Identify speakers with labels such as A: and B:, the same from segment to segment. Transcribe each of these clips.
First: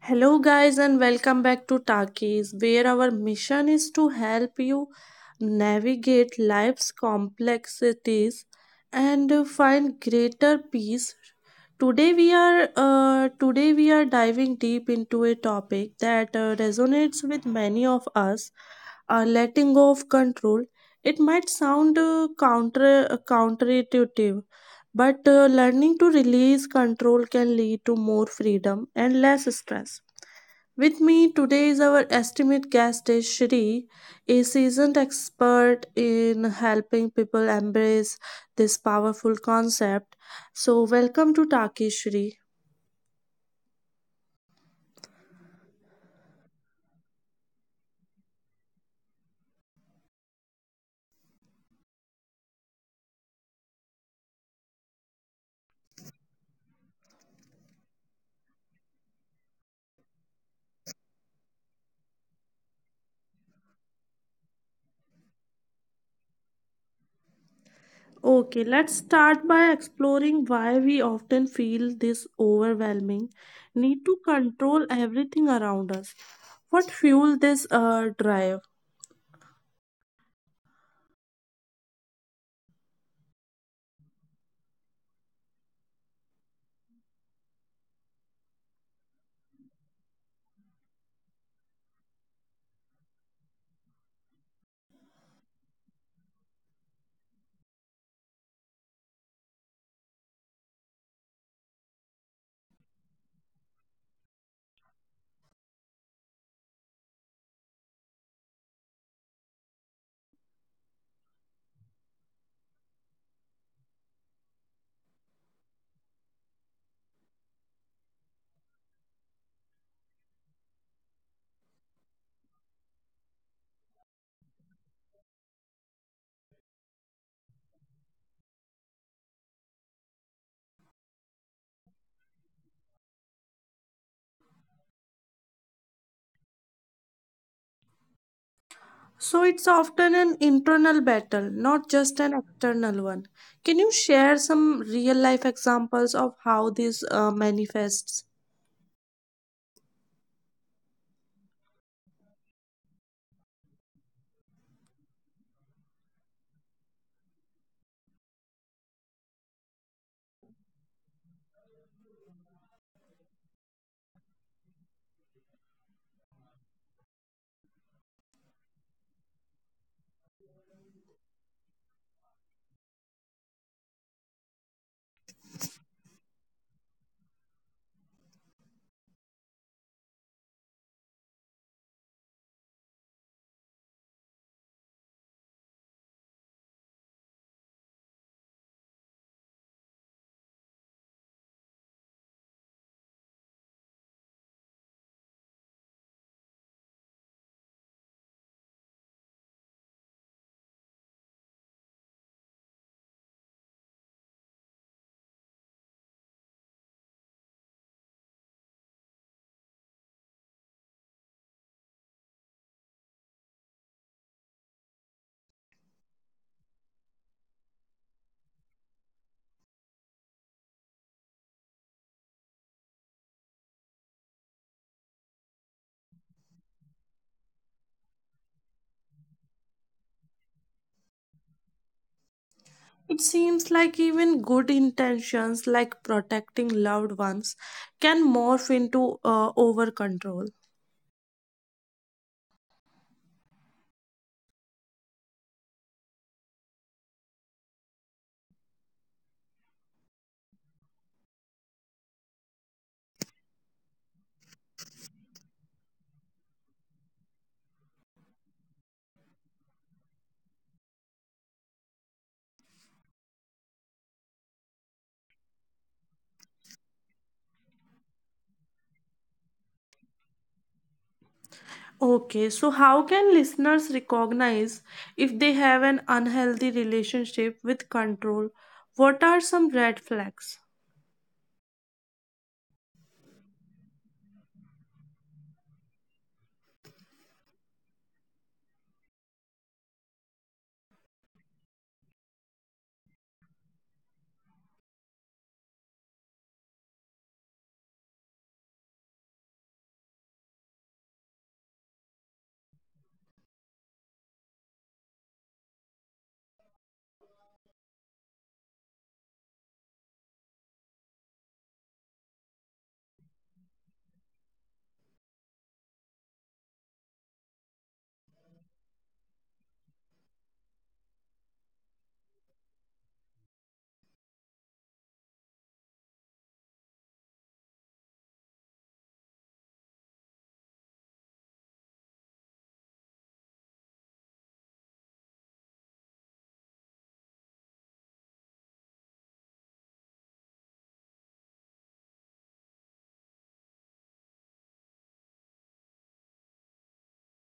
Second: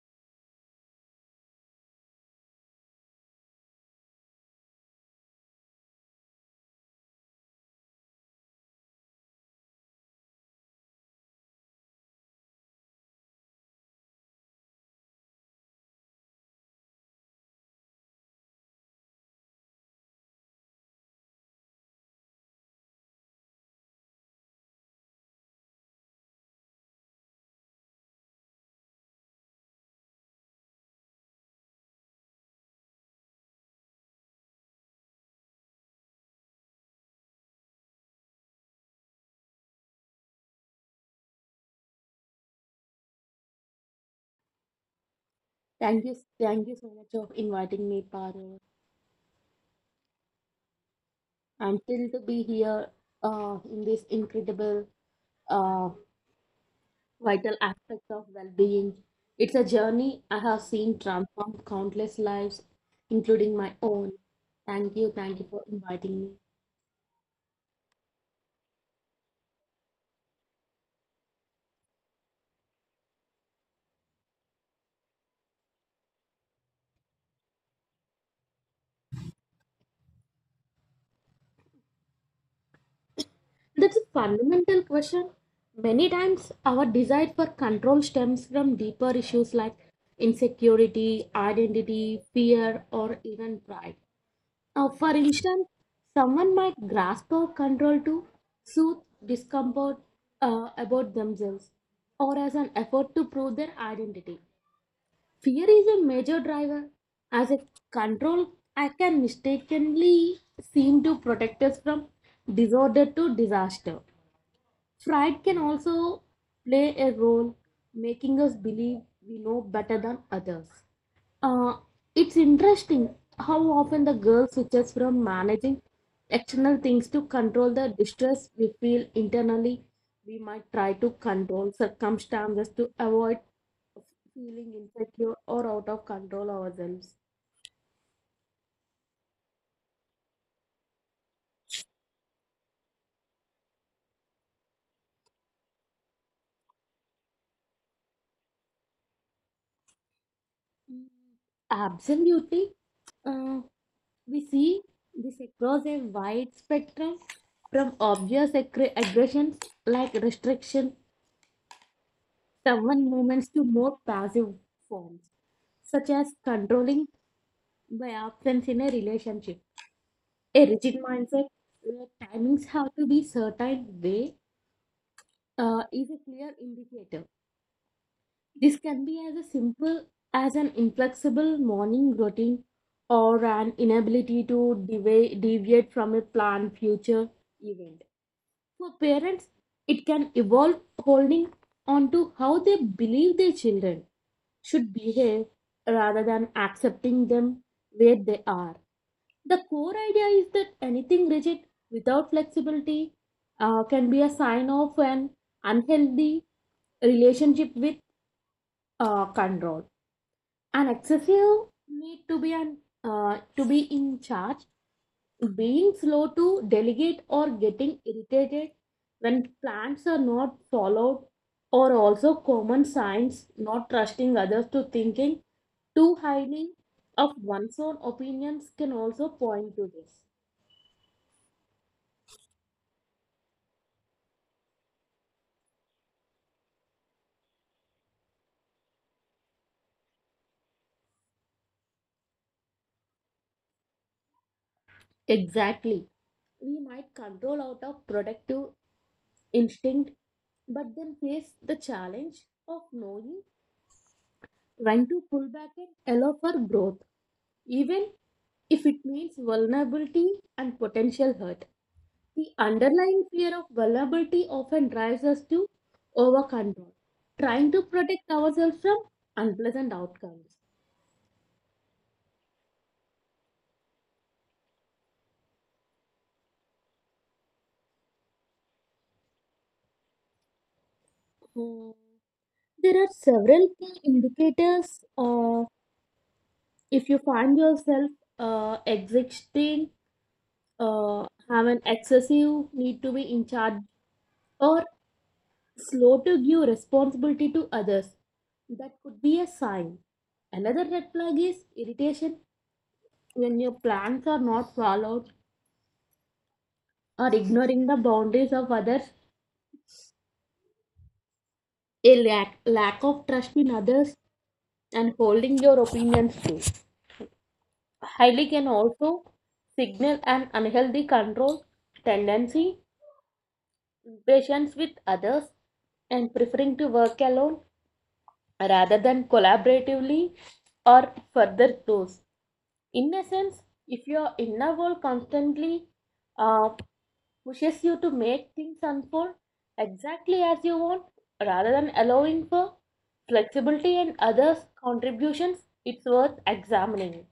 A: Hello, guys, and welcome back to Takis, where our mission is to help you navigate life's complexities and find greater peace. Today we are diving deep into a topic that resonates with many of us: letting go of control. It might sound counterintuitive, but learning to release control can lead to more freedom and less stress. With me today is our estimate guest, is Shri, a seasoned expert in helping people embrace this powerful concept. So, welcome to Taki Shri.
B: Thank you, thank you so much for inviting me, Paru. I'm thrilled to be here in this incredible uh, vital aspect of well-being. It's a journey I have seen transform countless lives, including my own. Thank you for inviting me.
A: Okay, let's start by exploring why we often feel this overwhelming need to control everything around us. What fuels this drive?
B: That's a fundamental question. Many times, our desire for control stems from deeper issues like insecurity, identity, fear, or even pride. For instance, someone might grasp a control to soothe discomfort about themselves or as an effort to prove their identity. Fear is a major driver. As a control, I can mistakenly seem to protect us from disorder to disaster. Pride can also play a role, making us believe we know better than others. Uh, it's interesting how often the girl switches from managing external things to control the distress we feel internally. We might try to control circumstances to avoid feeling insecure or out of control ourselves.
A: So it's often an internal battle, not just an external one. Can you share some real life examples of how this manifests?
B: Absolutely. We see this across a wide spectrum from obvious aggressions like restriction, stubborn movements to more passive forms, such as controlling by absence in a relationship. A rigid mindset where timings have to be certain way is a clear indicator. This can be as a simple as an inflexible morning routine or an inability to deviate from a planned future event. For parents, it can evolve holding on to how they believe their children should behave rather than accepting them where they are. The core idea is that anything rigid without flexibility can be a sign of an unhealthy relationship with control. An excessive need to be an to be in charge, being slow to delegate or getting irritated when plans are not followed or also common signs, not trusting others, to thinking too highly of one's own opinions can also point to this,
A: It seems like even good intentions, like protecting loved ones, can morph into over control.
B: exactly. We might control out of productive instinct but then face the challenge of knowing when to pull back and allow for growth, even if it means vulnerability and potential hurt. The underlying fear of vulnerability often drives us to over control, trying to protect ourselves from unpleasant outcomes.
A: Okay, so how can listeners recognize if they have an unhealthy relationship with control? What are some red flags?
B: Hmm. There are several key indicators. If you find yourself existing, uh, have an excessive need to be in charge, or slow to give responsibility to others. That could be a sign. Another red flag is irritation when your plans are not followed or ignoring the boundaries of others, a lack of trust in others, and holding your opinions too highly can also signal an unhealthy control tendency, impatience with others, and preferring to work alone rather than collaboratively or further close. In a sense, if your inner world constantly uh, pushes you to make things unfold exactly as you want rather than allowing for flexibility and others' contributions, it's worth examining.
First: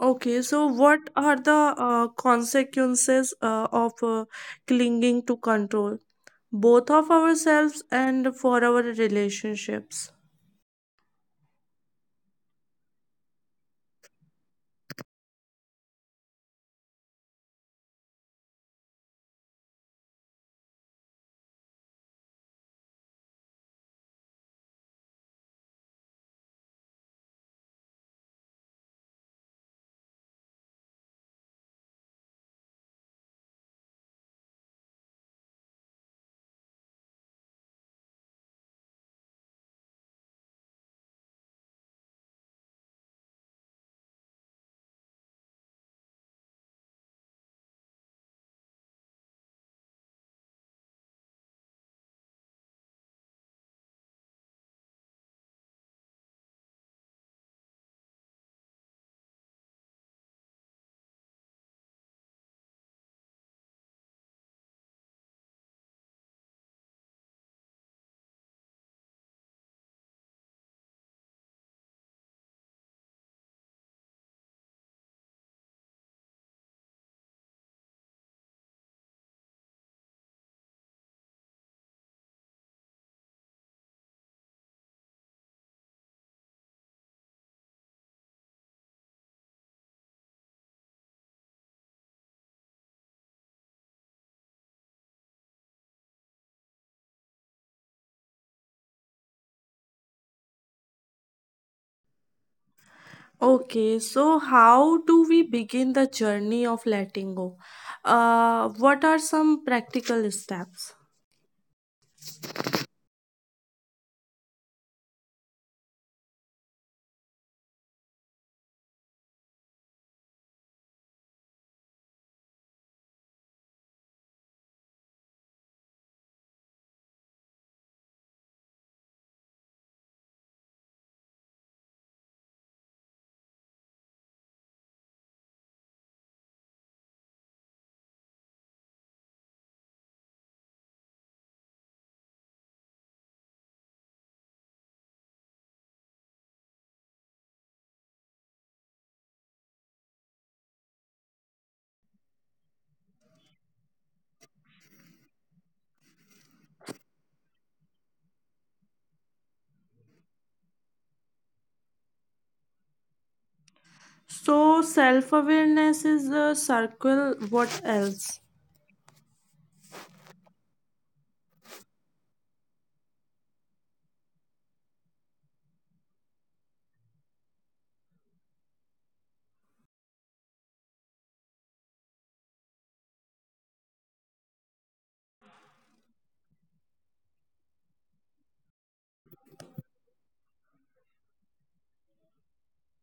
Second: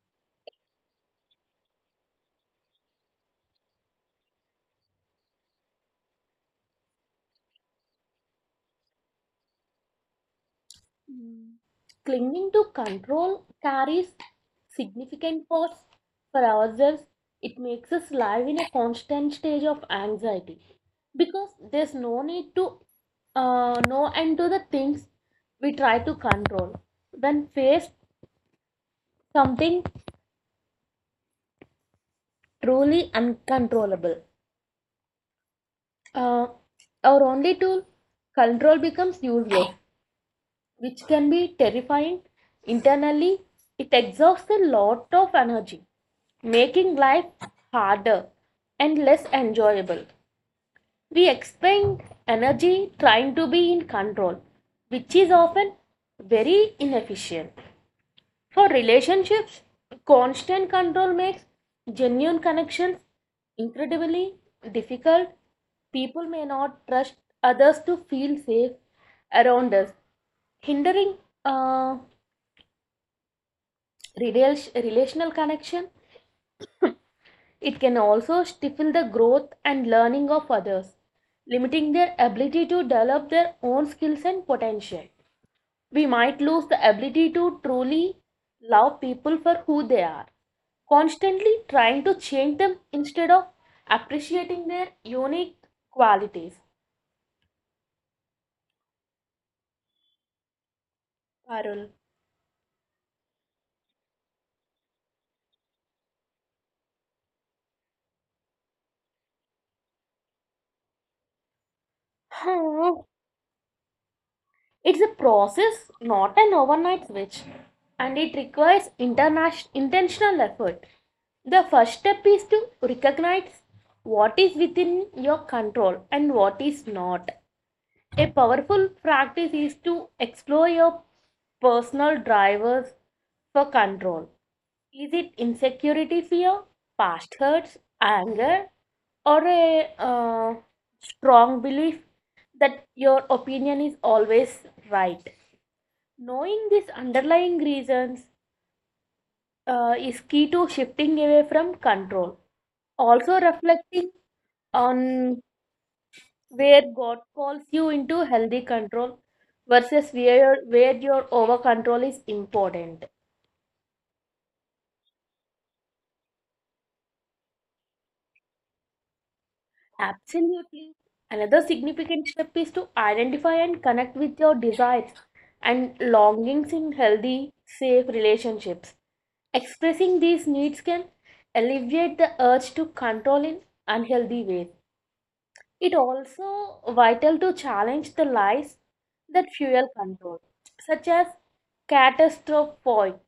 A: Okay, so what are the consequences of clinging to control, both of ourselves and for our relationships?
B: Clinging to control carries significant costs for ourselves. It makes us live in a constant stage of anxiety because there's no need to know and do the things we try to control when faced something truly uncontrollable. Uh, our only tool, control, becomes useless, which can be terrifying. Internally, it exhausts a lot of energy, making life harder and less enjoyable. We expend energy trying to be in control, which is often very inefficient. For relationships, constant control makes genuine connections incredibly difficult. People may not trust others to feel safe around us, hindering uh, relational connection. It can also stifle the growth and learning of others, limiting their ability to develop their own skills and potential. We might lose the ability to truly love people for who they are, constantly trying to change them instead of appreciating their unique qualities, Parul.
A: Okay, so how do we begin the journey of letting go? What are some practical steps?
B: Hmm. It's a process, not an overnight switch, and it requires interna intentional effort. The first step is to recognize what is within your control and what is not. A powerful practice is to explore your personal drivers for control. Is it insecurity, fear, past hurts, anger, or a strong belief that your opinion is always right? Knowing these underlying reasons is key to shifting away from control. Also, reflecting on where God calls you into healthy control versus where your over control is important.
A: So, self awareness is a circle. What else?
B: Absolutely. Another significant step is to identify and connect with your desires and longings in healthy, safe relationships. Expressing these needs can alleviate the urge to control in unhealthy ways. It also vital to challenge the lies that fuel control, such as catastrophic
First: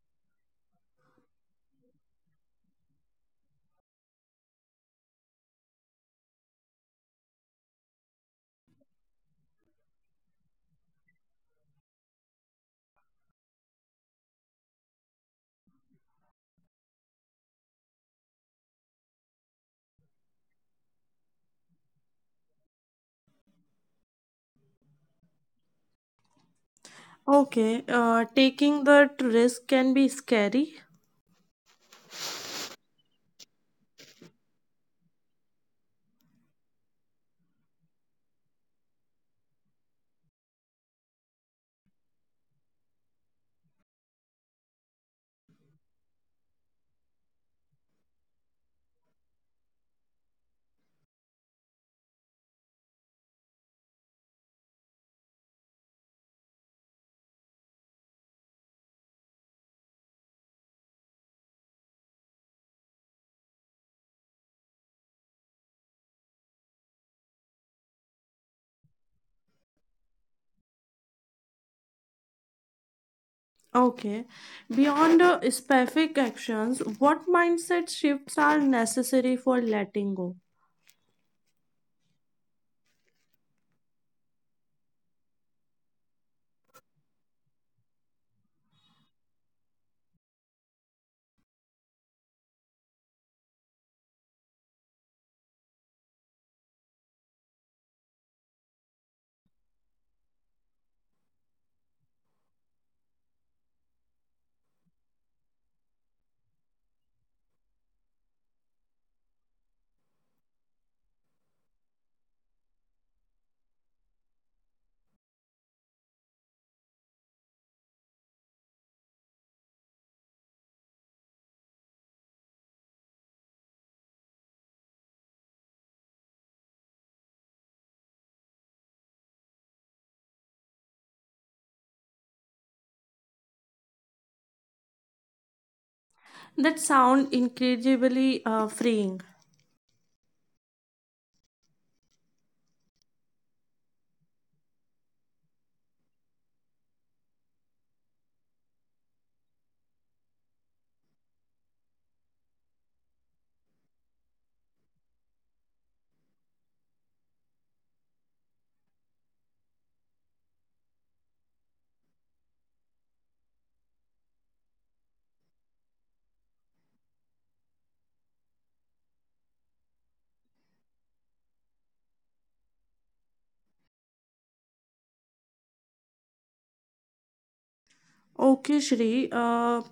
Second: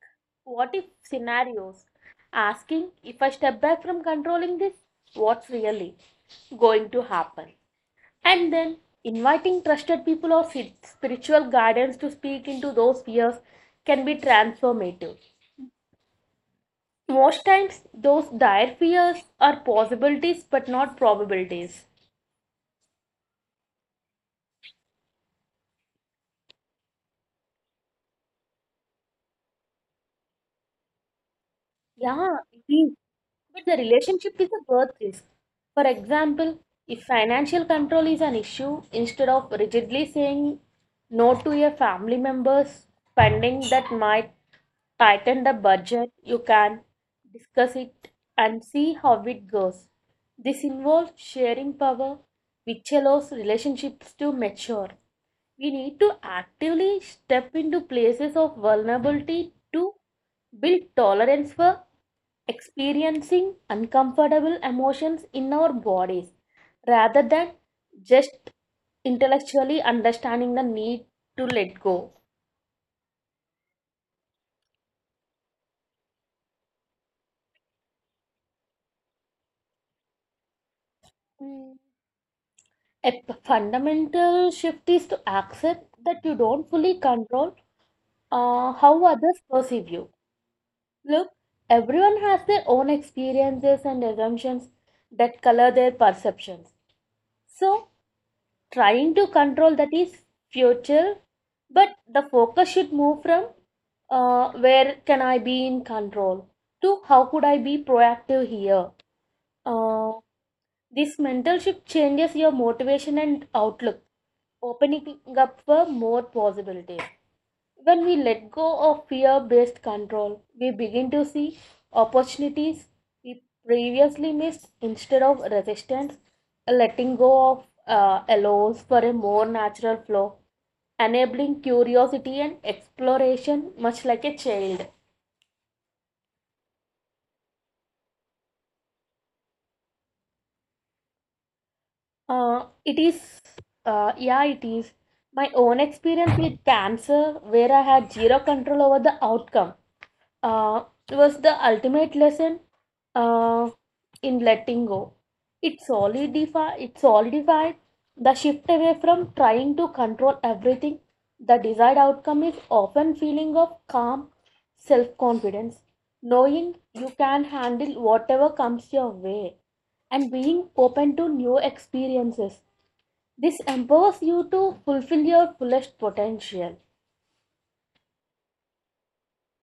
B: what if scenarios, asking if I step back from controlling this, what's really going to happen? And then inviting trusted people or spiritual guidance to speak into those fears can be transformative. Most times, those dire fears are possibilities but not probabilities.
A: Okay, taking the risk can be scary.
B: Yeah, it is. But the relationship is a birth risk. For example, if financial control is an issue, instead of rigidly saying no to your family members' spending that might tighten the budget, you can discuss it and see how it goes. This involves sharing power, which allows relationships to mature. We need to actively step into places of vulnerability to build tolerance for experiencing uncomfortable emotions in our bodies rather than just intellectually understanding the need to let go.
A: Okay. Beyond specific actions, what mindset shifts are necessary for letting go?
B: Mm. A fundamental shift is to accept that you don't fully control how others perceive you. Look, everyone has their own experiences and assumptions that color their perceptions. So, trying to control that is futile, but the focus should move from where can I be in control to how could I be proactive here. Uh, this mental shift changes your motivation and outlook, opening up for more possibilities. When we let go of fear based control, we begin to see opportunities we previously missed. Instead of resistance, letting go of allows for a more natural flow, enabling curiosity and exploration, much like a child.
A: That sound incredibly freeing.
B: It is, yeah, it is. My own experience with cancer where I had zero control over the outcome, Uh, was the ultimate lesson uh, in letting go. It solidified the shift away from trying to control everything. The desired outcome is often feeling of calm self-confidence, knowing you can handle whatever comes your way and being open to new experiences. This empowers you to fulfill your fullest potential.
A: Okay, Shri. Uh,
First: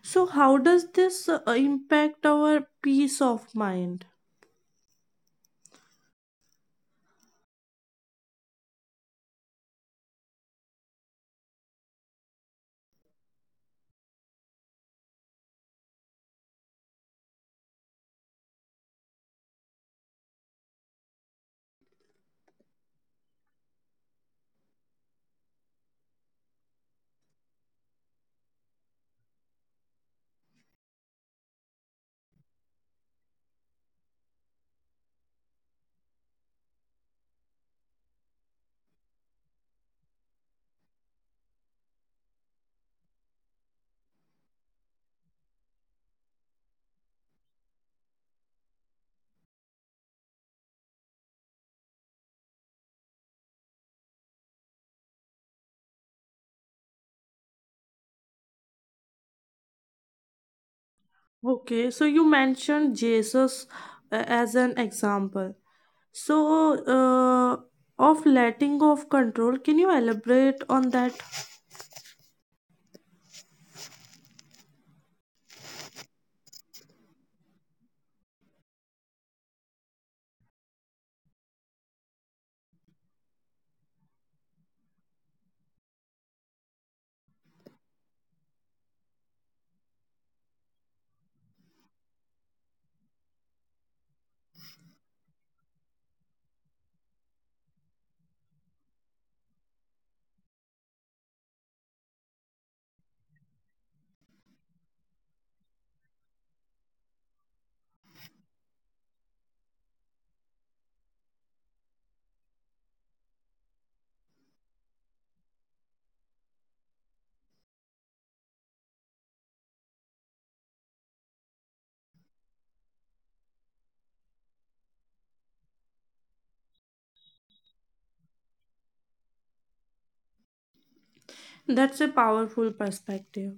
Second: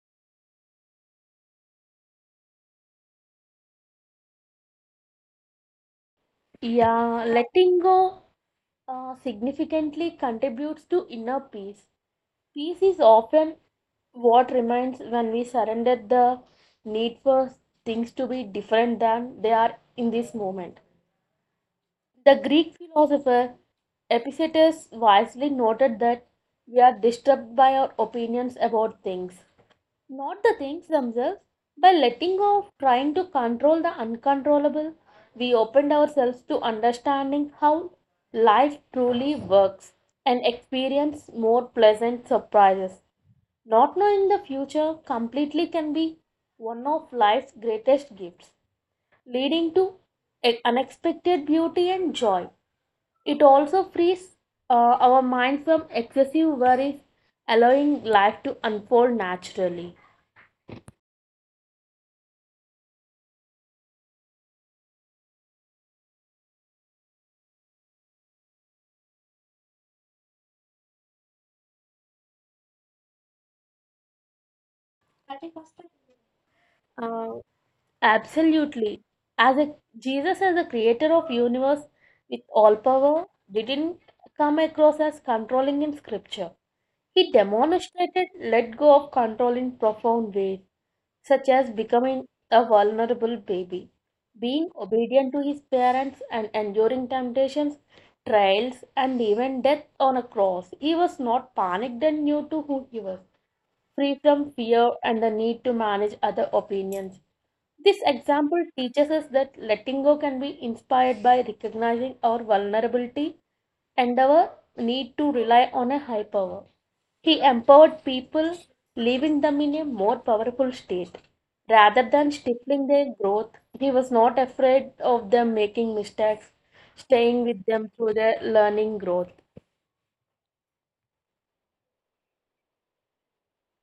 A: so, how does this impact our peace of mind?
B: Yeah, letting go significantly contributes to inner peace. Peace is often what remains when we surrender the need for things to be different than they are in this moment. The Greek philosopher Epictetus wisely noted that we are disturbed by our opinions about things, not the things themselves. By letting go of trying to control the uncontrollable, we opened ourselves to understanding how life truly works and experience more pleasant surprises. Not knowing the future completely can be one of life's greatest gifts, leading to unexpected beauty and joy. It also frees uh, our mind from excessive worries, allowing life to unfold naturally.
A: Okay, so you mentioned Jesus as an example. So, of letting go of control, can you elaborate on that?
B: Uh, absolutely. As a Jesus as the creator of universe with all power didn't come across as controlling in scripture. He demonstrated let go of control in profound ways, such as becoming a vulnerable baby, being obedient to his parents and enduring temptations, trials, and even death on a cross. He was not panicked and knew to who he was, free from fear and the need to manage other opinions. This example teaches us that letting go can be inspired by recognizing our vulnerability and our need to rely on a high power. He empowered people, leaving them in a more powerful state. Rather than stifling their growth, he was not afraid of them making mistakes, staying with them through their learning growth.
A: That's a powerful perspective.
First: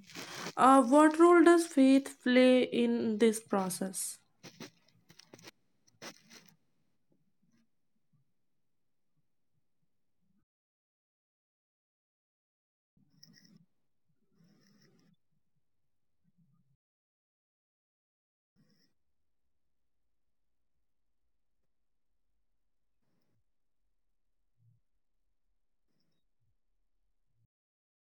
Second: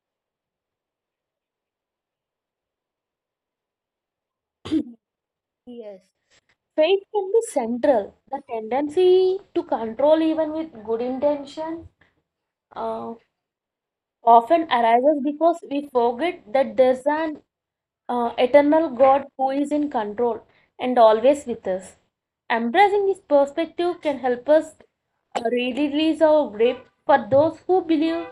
A: What role does faith play in this process?
B: Yes. Faith can be central. The tendency to control, even with good intention, uh, often arises because we forget that there's an eternal God who is in control and always with us. Embracing this perspective can help us release our grip. For those who believe,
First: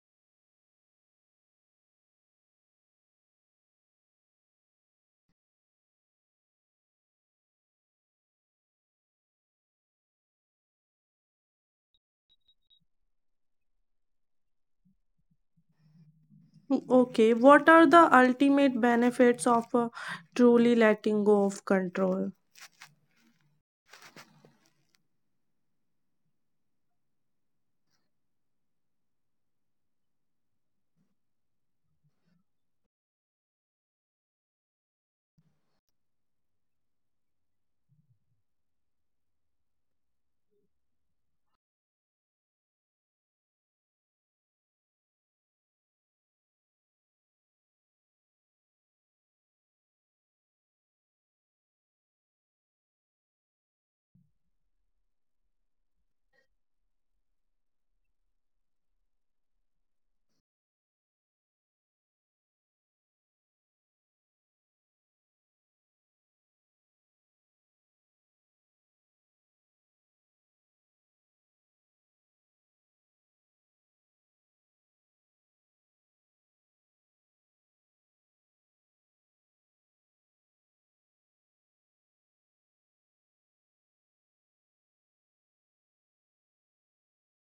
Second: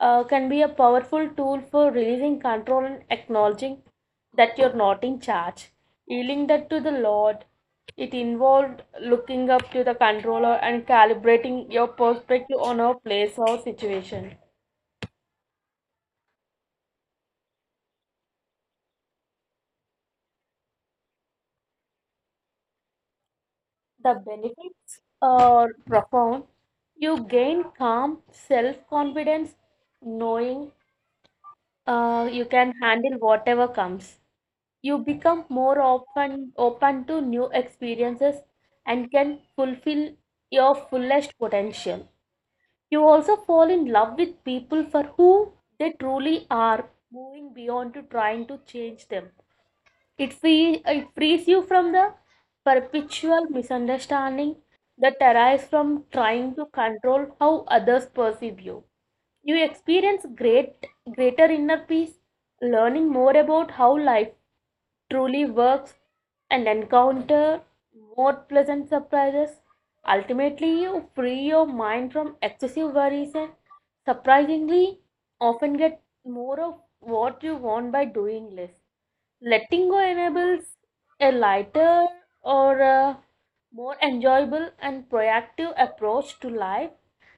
B: can be a powerful tool for releasing control and acknowledging that you're not in charge. Yielding that to the Lord, it involved looking up to the controller and calibrating your perspective on our place or situation.
A: Okay, what are the ultimate benefits of truly letting go of control?
B: The benefits are profound. You gain calm, self confidence, knowing you can handle whatever comes. You become more open to new experiences and can fulfill your fullest potential. You also fall in love with people for who they truly are, moving beyond to trying to change them. It frees you from the perpetual misunderstanding that arises from trying to control how others perceive you. You experience greater inner peace, learning more about how life truly works and encounter more pleasant surprises. Ultimately, you free your mind from excessive worries and surprisingly often get more of what you want by doing less. Letting go enables a lighter or a more enjoyable and proactive approach to life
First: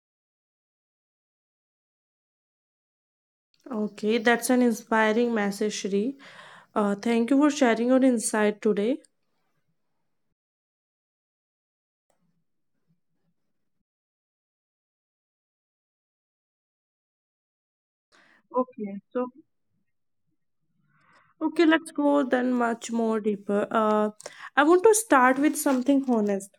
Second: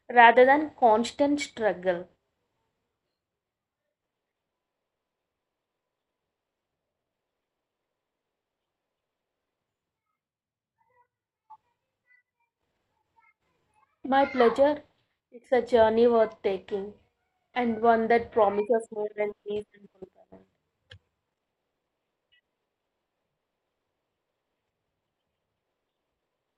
B: rather than constant struggle.
A: Okay, that's an inspiring message, Shri. Thank you for sharing your insight today.
B: My pleasure, it's a journey worth taking and one that promises
A: Okay,
B: more
A: so
B: than peace and fulfillment.
A: okay, let's go then much more deeper. I want to start with something honest.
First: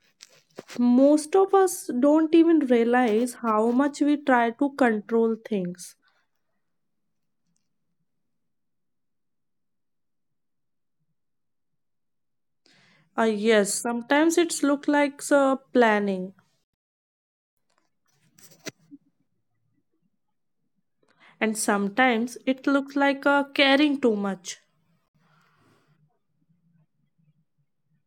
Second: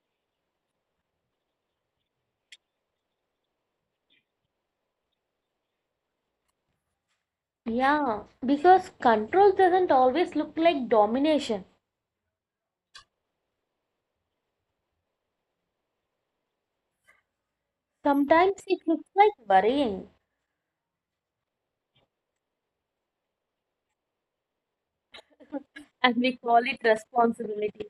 A: Most of us don't even realize how much we try to control things.
B: Yeah, because control doesn't always look like domination.
A: Yes, sometimes it's look like planning,
B: Sometimes it looks like worrying,
A: and sometimes it looks like caring too much.
B: and we call it responsibility.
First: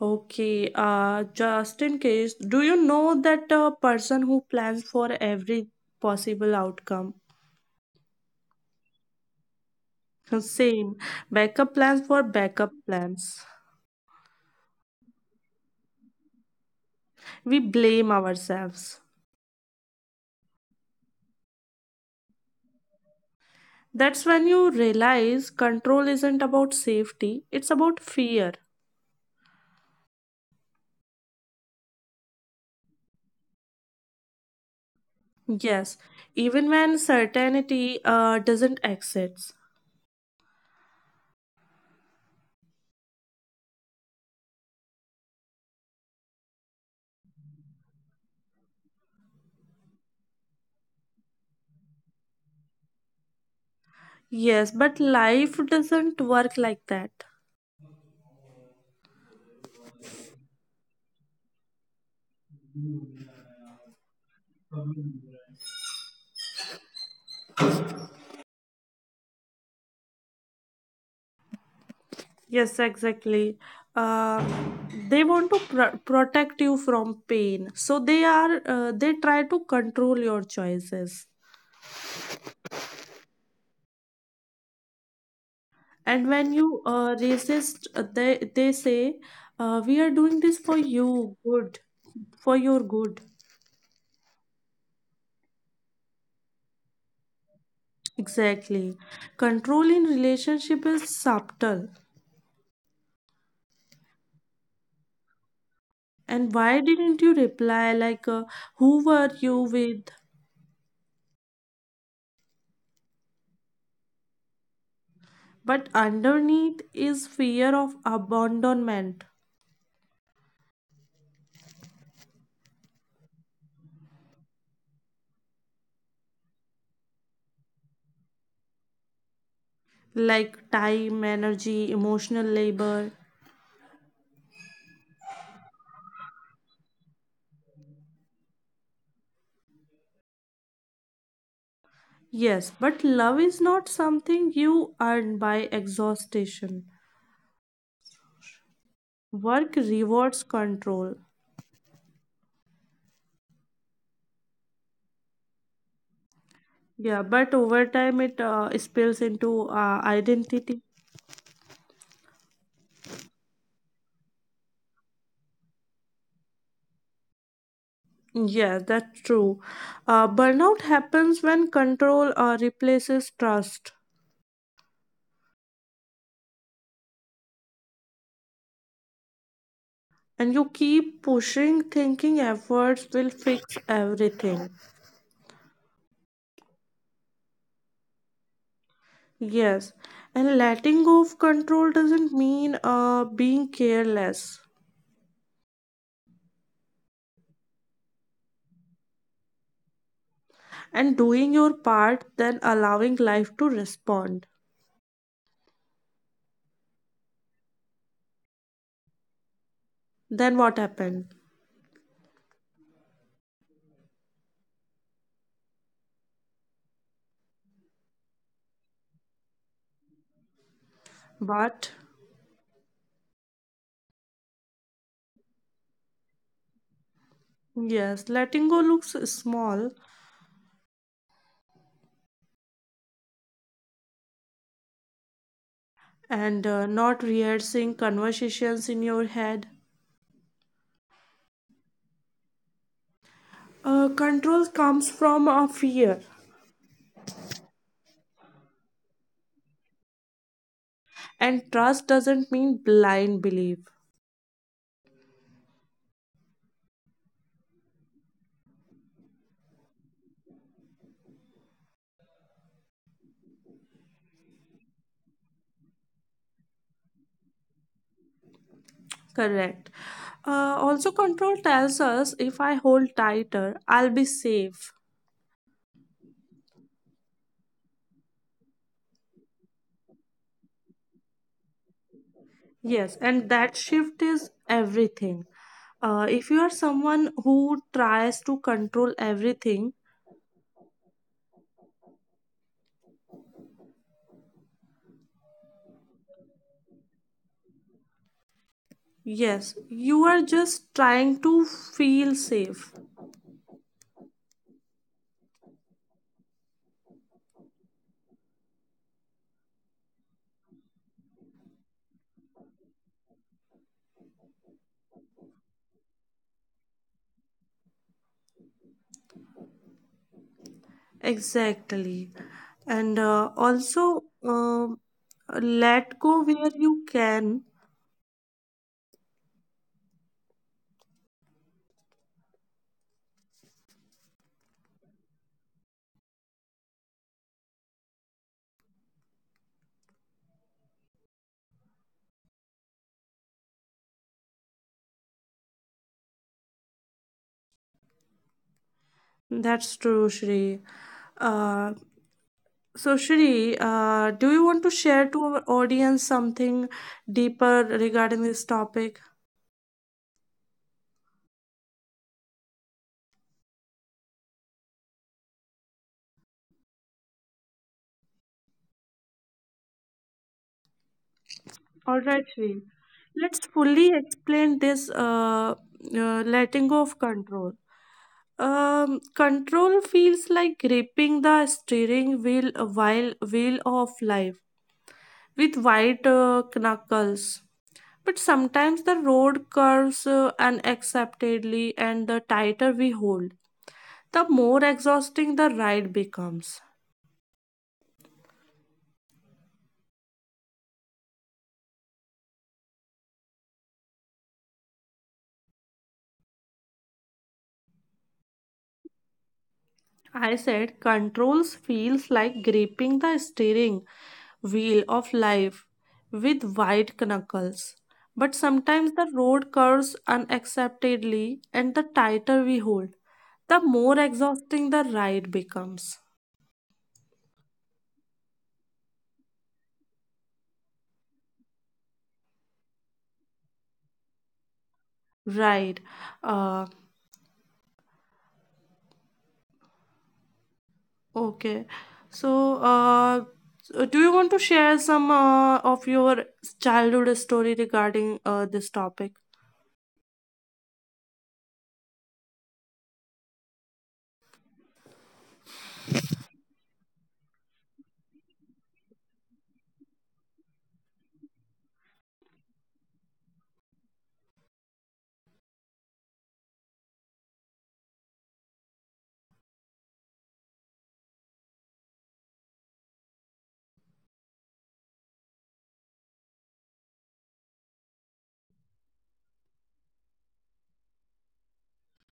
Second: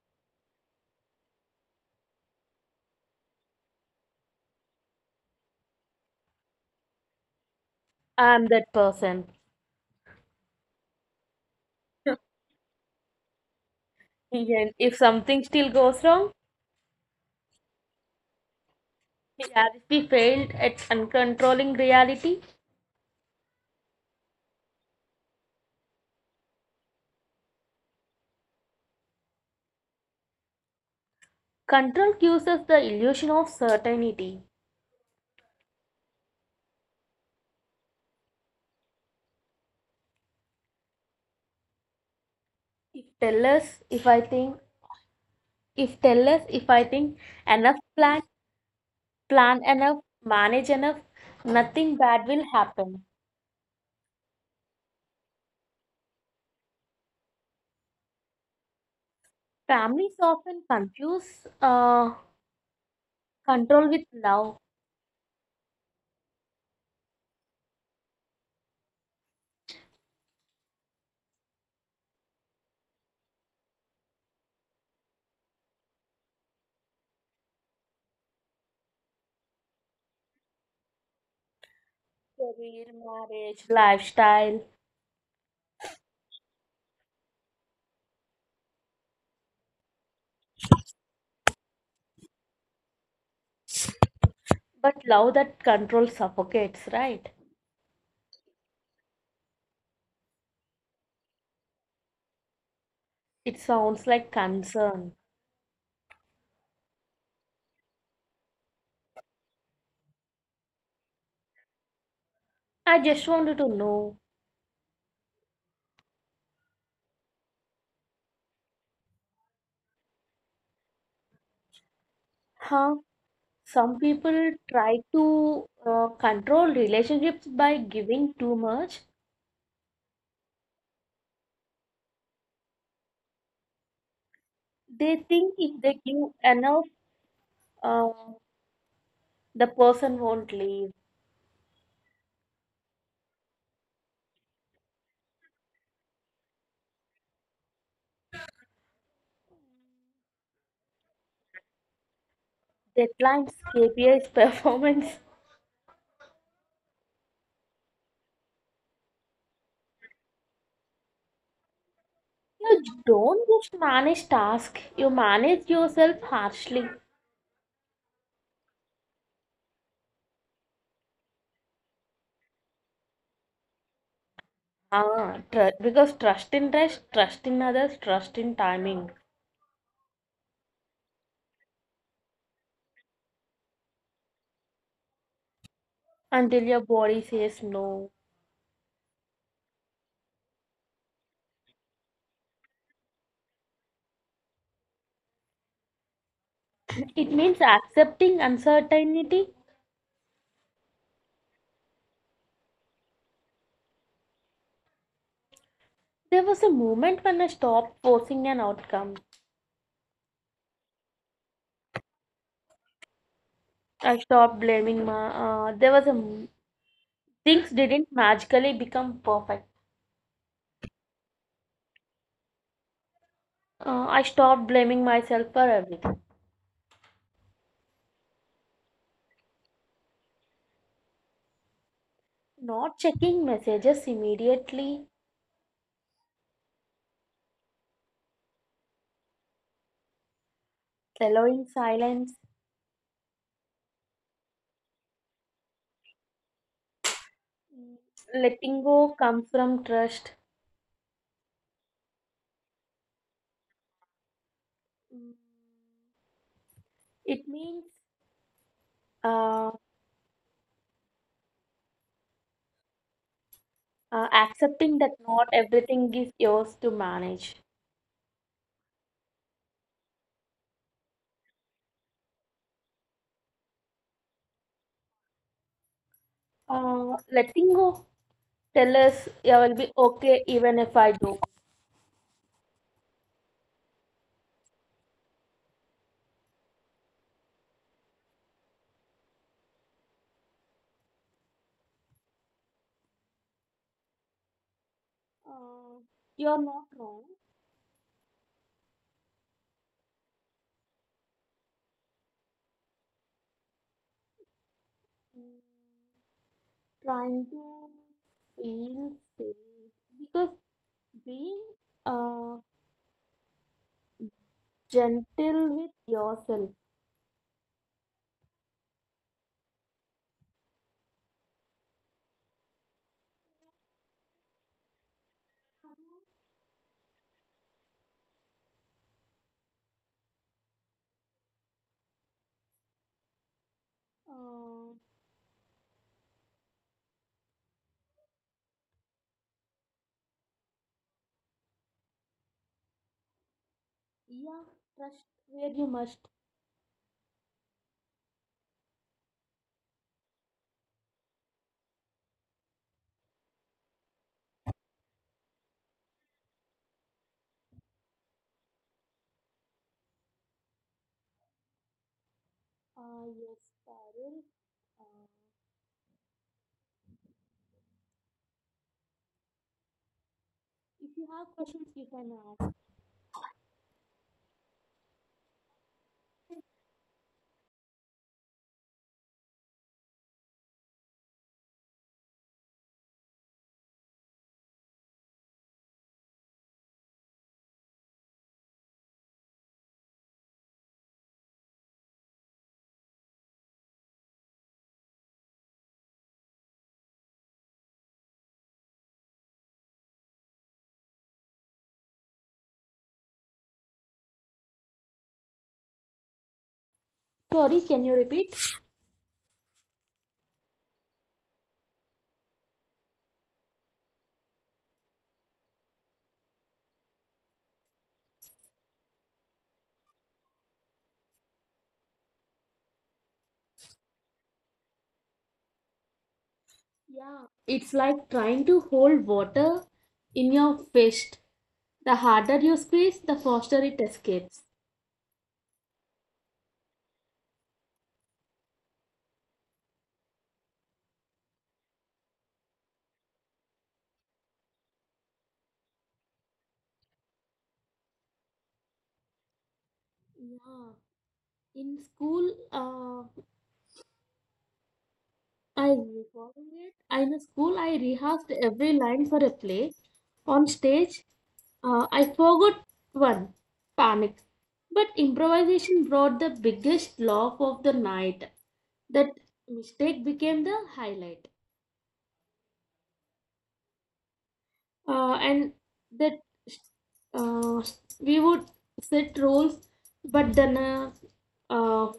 A: Okay, just in case, do you know that a person who plans for every possible outcome?
B: I'm that person.
A: Same, backup plans for backup plans.
B: And if something still goes wrong,
A: We blame ourselves.
B: reality failed at uncontrolling reality.
A: That's when you realize control isn't about safety, it's about fear.
B: Control gives us the illusion of certainty.
A: Yes, even when certainty doesn't exist.
B: If tell us if I think, if tell us if I think enough plan, plan enough, manage enough, nothing bad will happen.
A: Yes, but life doesn't work like that.
B: Families often confuse control with love,
A: Yes, exactly. Uh, they want to protect you from pain, so they try to control your choices.
B: career, marriage, lifestyle,
A: And when you resist, they say, "We are doing this for you, good, for your good."
B: but love that control suffocates, right?
A: Exactly. Control in relationship is subtle.
B: It sounds like concern.
A: And why didn't you reply like, "Who were you with?"
B: I just wanted to know,
A: But underneath is fear of abandonment,
B: huh? Some people try to control relationships by giving too much.
A: like time, energy, emotional labor.
B: They think if they give enough uh, the person won't leave.
A: Yes, but love is not something you earn by exhaustion. Work rewards control.
B: Deadlines, KPIs, performance.
A: Yeah, but over time it spills into identity.
B: You don't just manage tasks, you manage yourself harshly.
A: Yeah, that's true. Burnout happens when control replaces trust,
B: Because trust in rest, trust in others, trust in timing,
A: and you keep pushing, thinking efforts will fix everything.
B: until your body says no.
A: Yes, and letting go of control doesn't mean being careless
B: It means accepting uncertainty.
A: and doing your part, then allowing life to respond.
B: There was a moment when I stopped forcing an outcome.
A: Then what happened?
B: I stopped blaming my. There was things didn't magically become perfect.
A: But
B: I stopped blaming myself for everything.
A: yes, letting go looks small
B: Not checking messages immediately,
A: and not rehearsing conversations in your head.
B: allowing silence.
A: Control comes from a fear,
B: Mm, letting go comes from trust.
A: and trust doesn't mean blind belief.
B: Mm, it means uh, accepting that not everything is yours to manage.
A: Correct. Also, control tells us if I hold tighter, I'll be safe.
B: Letting go tell us I will be okay even if I do.
A: Yes, and that shift is everything. If you are someone who tries to control everything,
B: Uh, you're not wrong.
A: yes, you are just trying to feel safe.
B: Trying to feel safe because being uh, gentle with yourself.
A: Exactly. And uh, also, um Let go where you can.
B: Uh, yeah, trust where you must.
A: That's true, Shri. Uh, so, Shri, do you want to share to our audience something deeper regarding this topic?
B: Yes, Parul. Uh, if you have questions, you can ask.
A: All right, Shri. Let's fully explain this letting go of control. Control feels like gripping the steering wheel while wheel of life with white knuckles. But sometimes the road curves unacceptably, and the tighter we hold, the more exhausting the ride becomes.
B: Sorry, can you repeat?
A: I said, controls feels like gripping the steering wheel of life with white knuckles. But sometimes the road curves unacceptably, and the tighter we hold, the more exhausting the ride becomes.
B: Yeah, it's like trying to hold water in your fist. The harder you squeeze, the faster it escapes.
A: Right. Uh, okay. So, uh, so, do you want to share some of your childhood story regarding this topic?
B: Yeah, in school, I recall it. In school, I rehearsed every line for a play. On stage, I forgot one, panic. But improvisation brought the biggest laugh of the night. That mistake became the highlight. And that uh, we would set rules, but then uh,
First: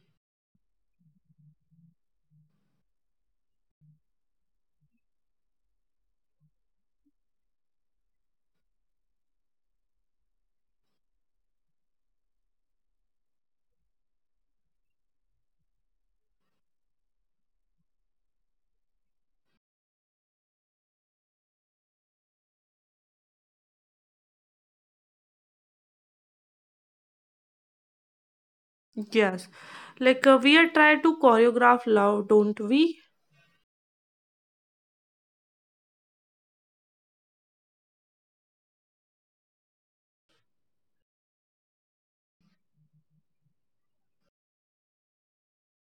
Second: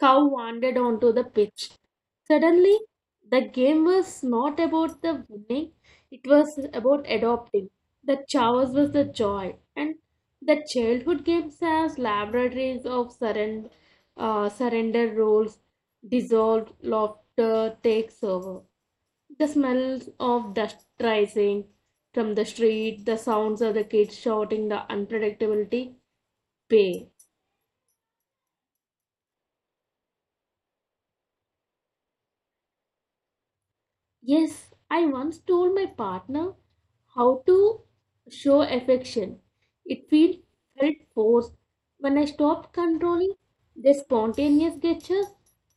B: cow wandered onto the pitch. Suddenly, the game was not about the winning, it was about adopting. The chaos was the joy, and the childhood games as laboratories of surrender, surrender rules, dissolved, laughter takes over. The smells of dust rising from the street, the sounds of the kids shouting, the unpredictability pay.
A: Yes. Like we are try to choreograph love, don't we?
B: Yes, I once told my partner how to show affection. It feel, felt forced. When I stopped controlling their spontaneous gestures,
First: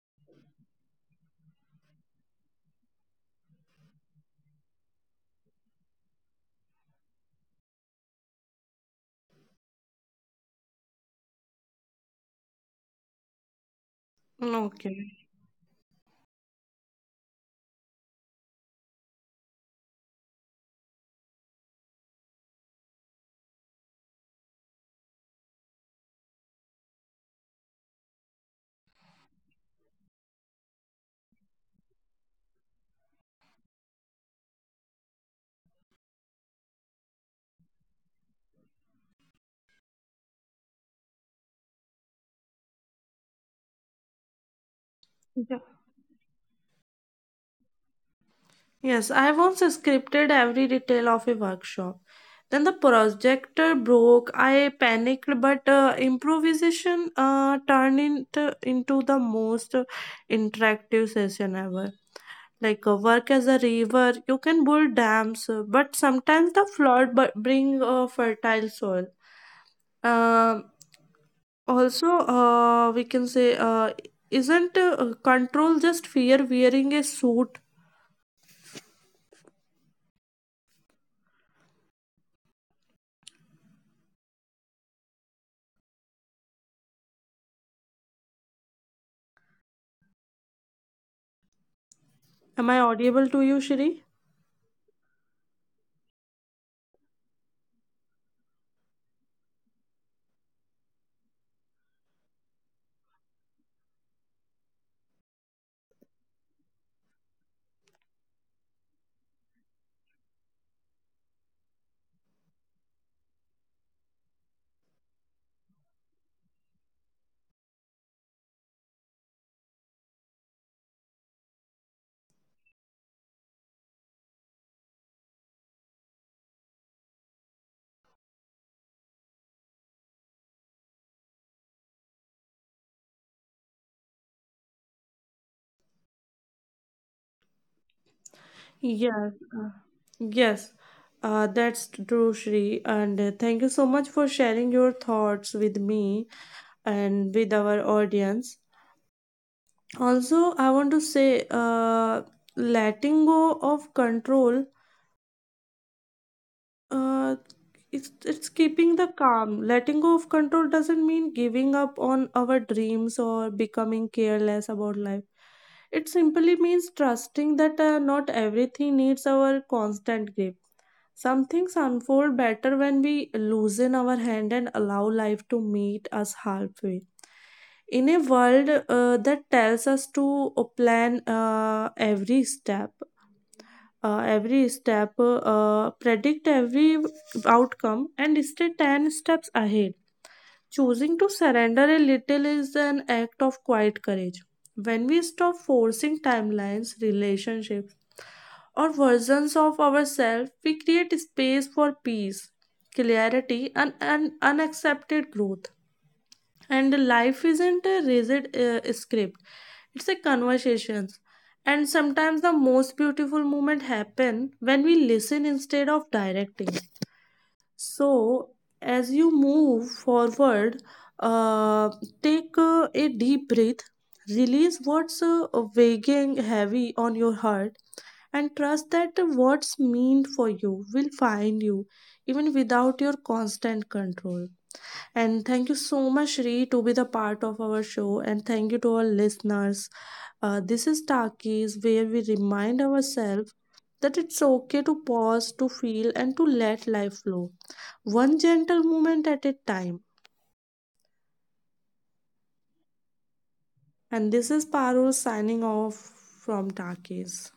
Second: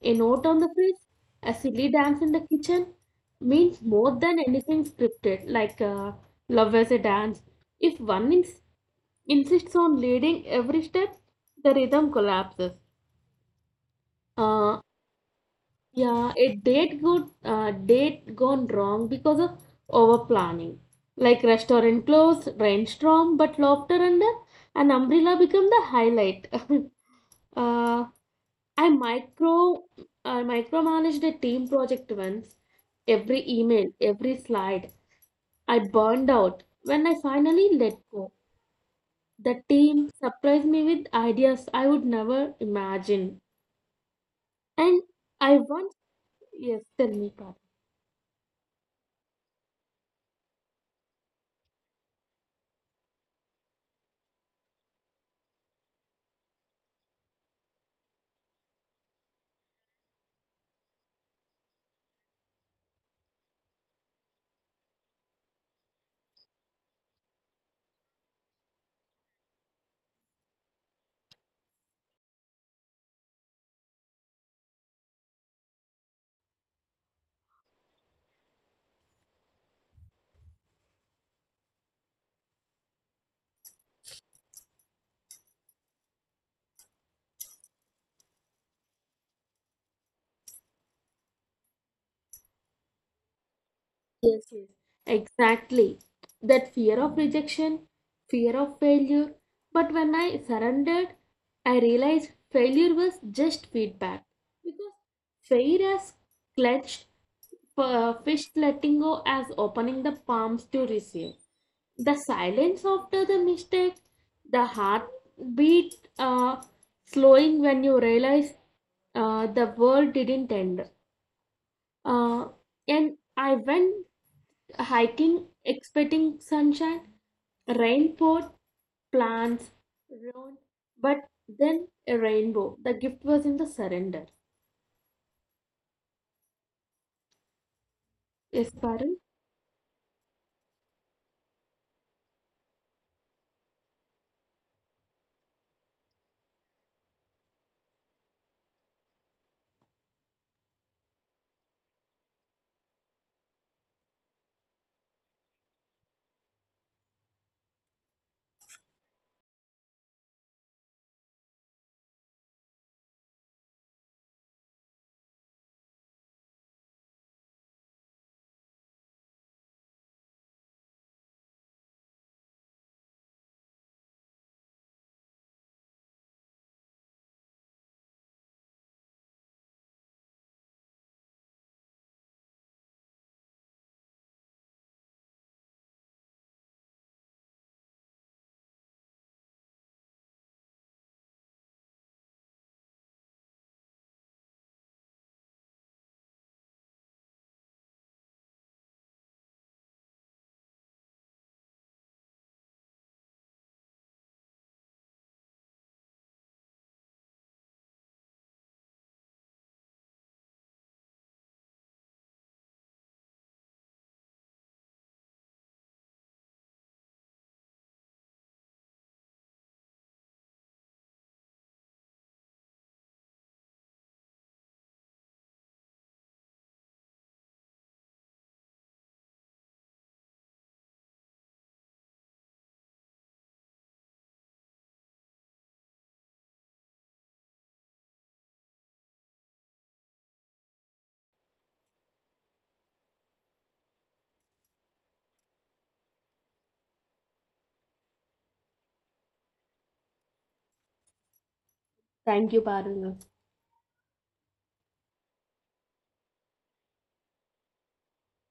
B: a note on the fridge, a silly dance in the kitchen means more than anything scripted, like love as a dance. If one insists on leading every step, the rhythm collapses. Uh,
A: Okay.
B: yeah, a date, good date gone wrong because of over planning. Like restaurant closed, rainstorm, but laughter under an umbrella become the highlight. uh, I micro I micromanaged a team project once. Every email, every slide, I burned out. When I finally let go, the team surprised me with ideas I would never imagine. And
A: Yeah.
B: I once, yes, tell me, Parth.
A: Yes, I once scripted every detail of a workshop. Then the projector broke. I panicked, but improvisation turned into the most interactive session ever. Like work as a river, you can build dams, but sometimes the flood bring fertile soil. Um, Also, we can say, isn't control just fear wearing a suit? Am I audible to you, Shri?
B: Yes, yes, exactly. That fear of rejection, fear of failure. But when I surrendered, I realized failure was just feedback. Because failure as clutched, fish, letting go as opening the palms to receive. The silence after the mistake, the heartbeat uh, slowing when you realize the world didn't end. Uh, and I went hiking expecting sunshine, rain poured, plants ruined, but then a rainbow. The gift was in the surrender. Yes, Parul.
A: Yes. uh, Yes, that's true, Shri. And thank you so much for sharing your thoughts with me and with our audience. Also, I want to say, letting go of control Uh, it's it's keeping the calm. Letting go of control doesn't mean giving up on our dreams or becoming careless about life. It simply means trusting that not everything needs our constant grip. Some things unfold better when we loosen our hand and allow life to meet us halfway. In a world that tells us to plan every step, predict every outcome, and stay 10 steps ahead. Choosing to surrender a little is an act of quiet courage. When we stop forcing timelines, relationships, or versions of ourselves, we create space for peace, clarity, and unaccepted growth. And life isn't a rigid script, it's a conversation. And sometimes the most beautiful moment happen when we listen instead of directing. So, as you move forward, uh, take a deep breath, release what's weighing heavy on your heart, and trust that what's meant for you will find you even without your constant control. And thank you so much, Ree, to be the part of our show. And thank you to our listeners. This is Takis, where we remind ourselves that it's okay to pause, to feel, and to let life flow, one gentle moment at a time.
B: Thank you, Parul.
A: And this is Paro signing off from Takis.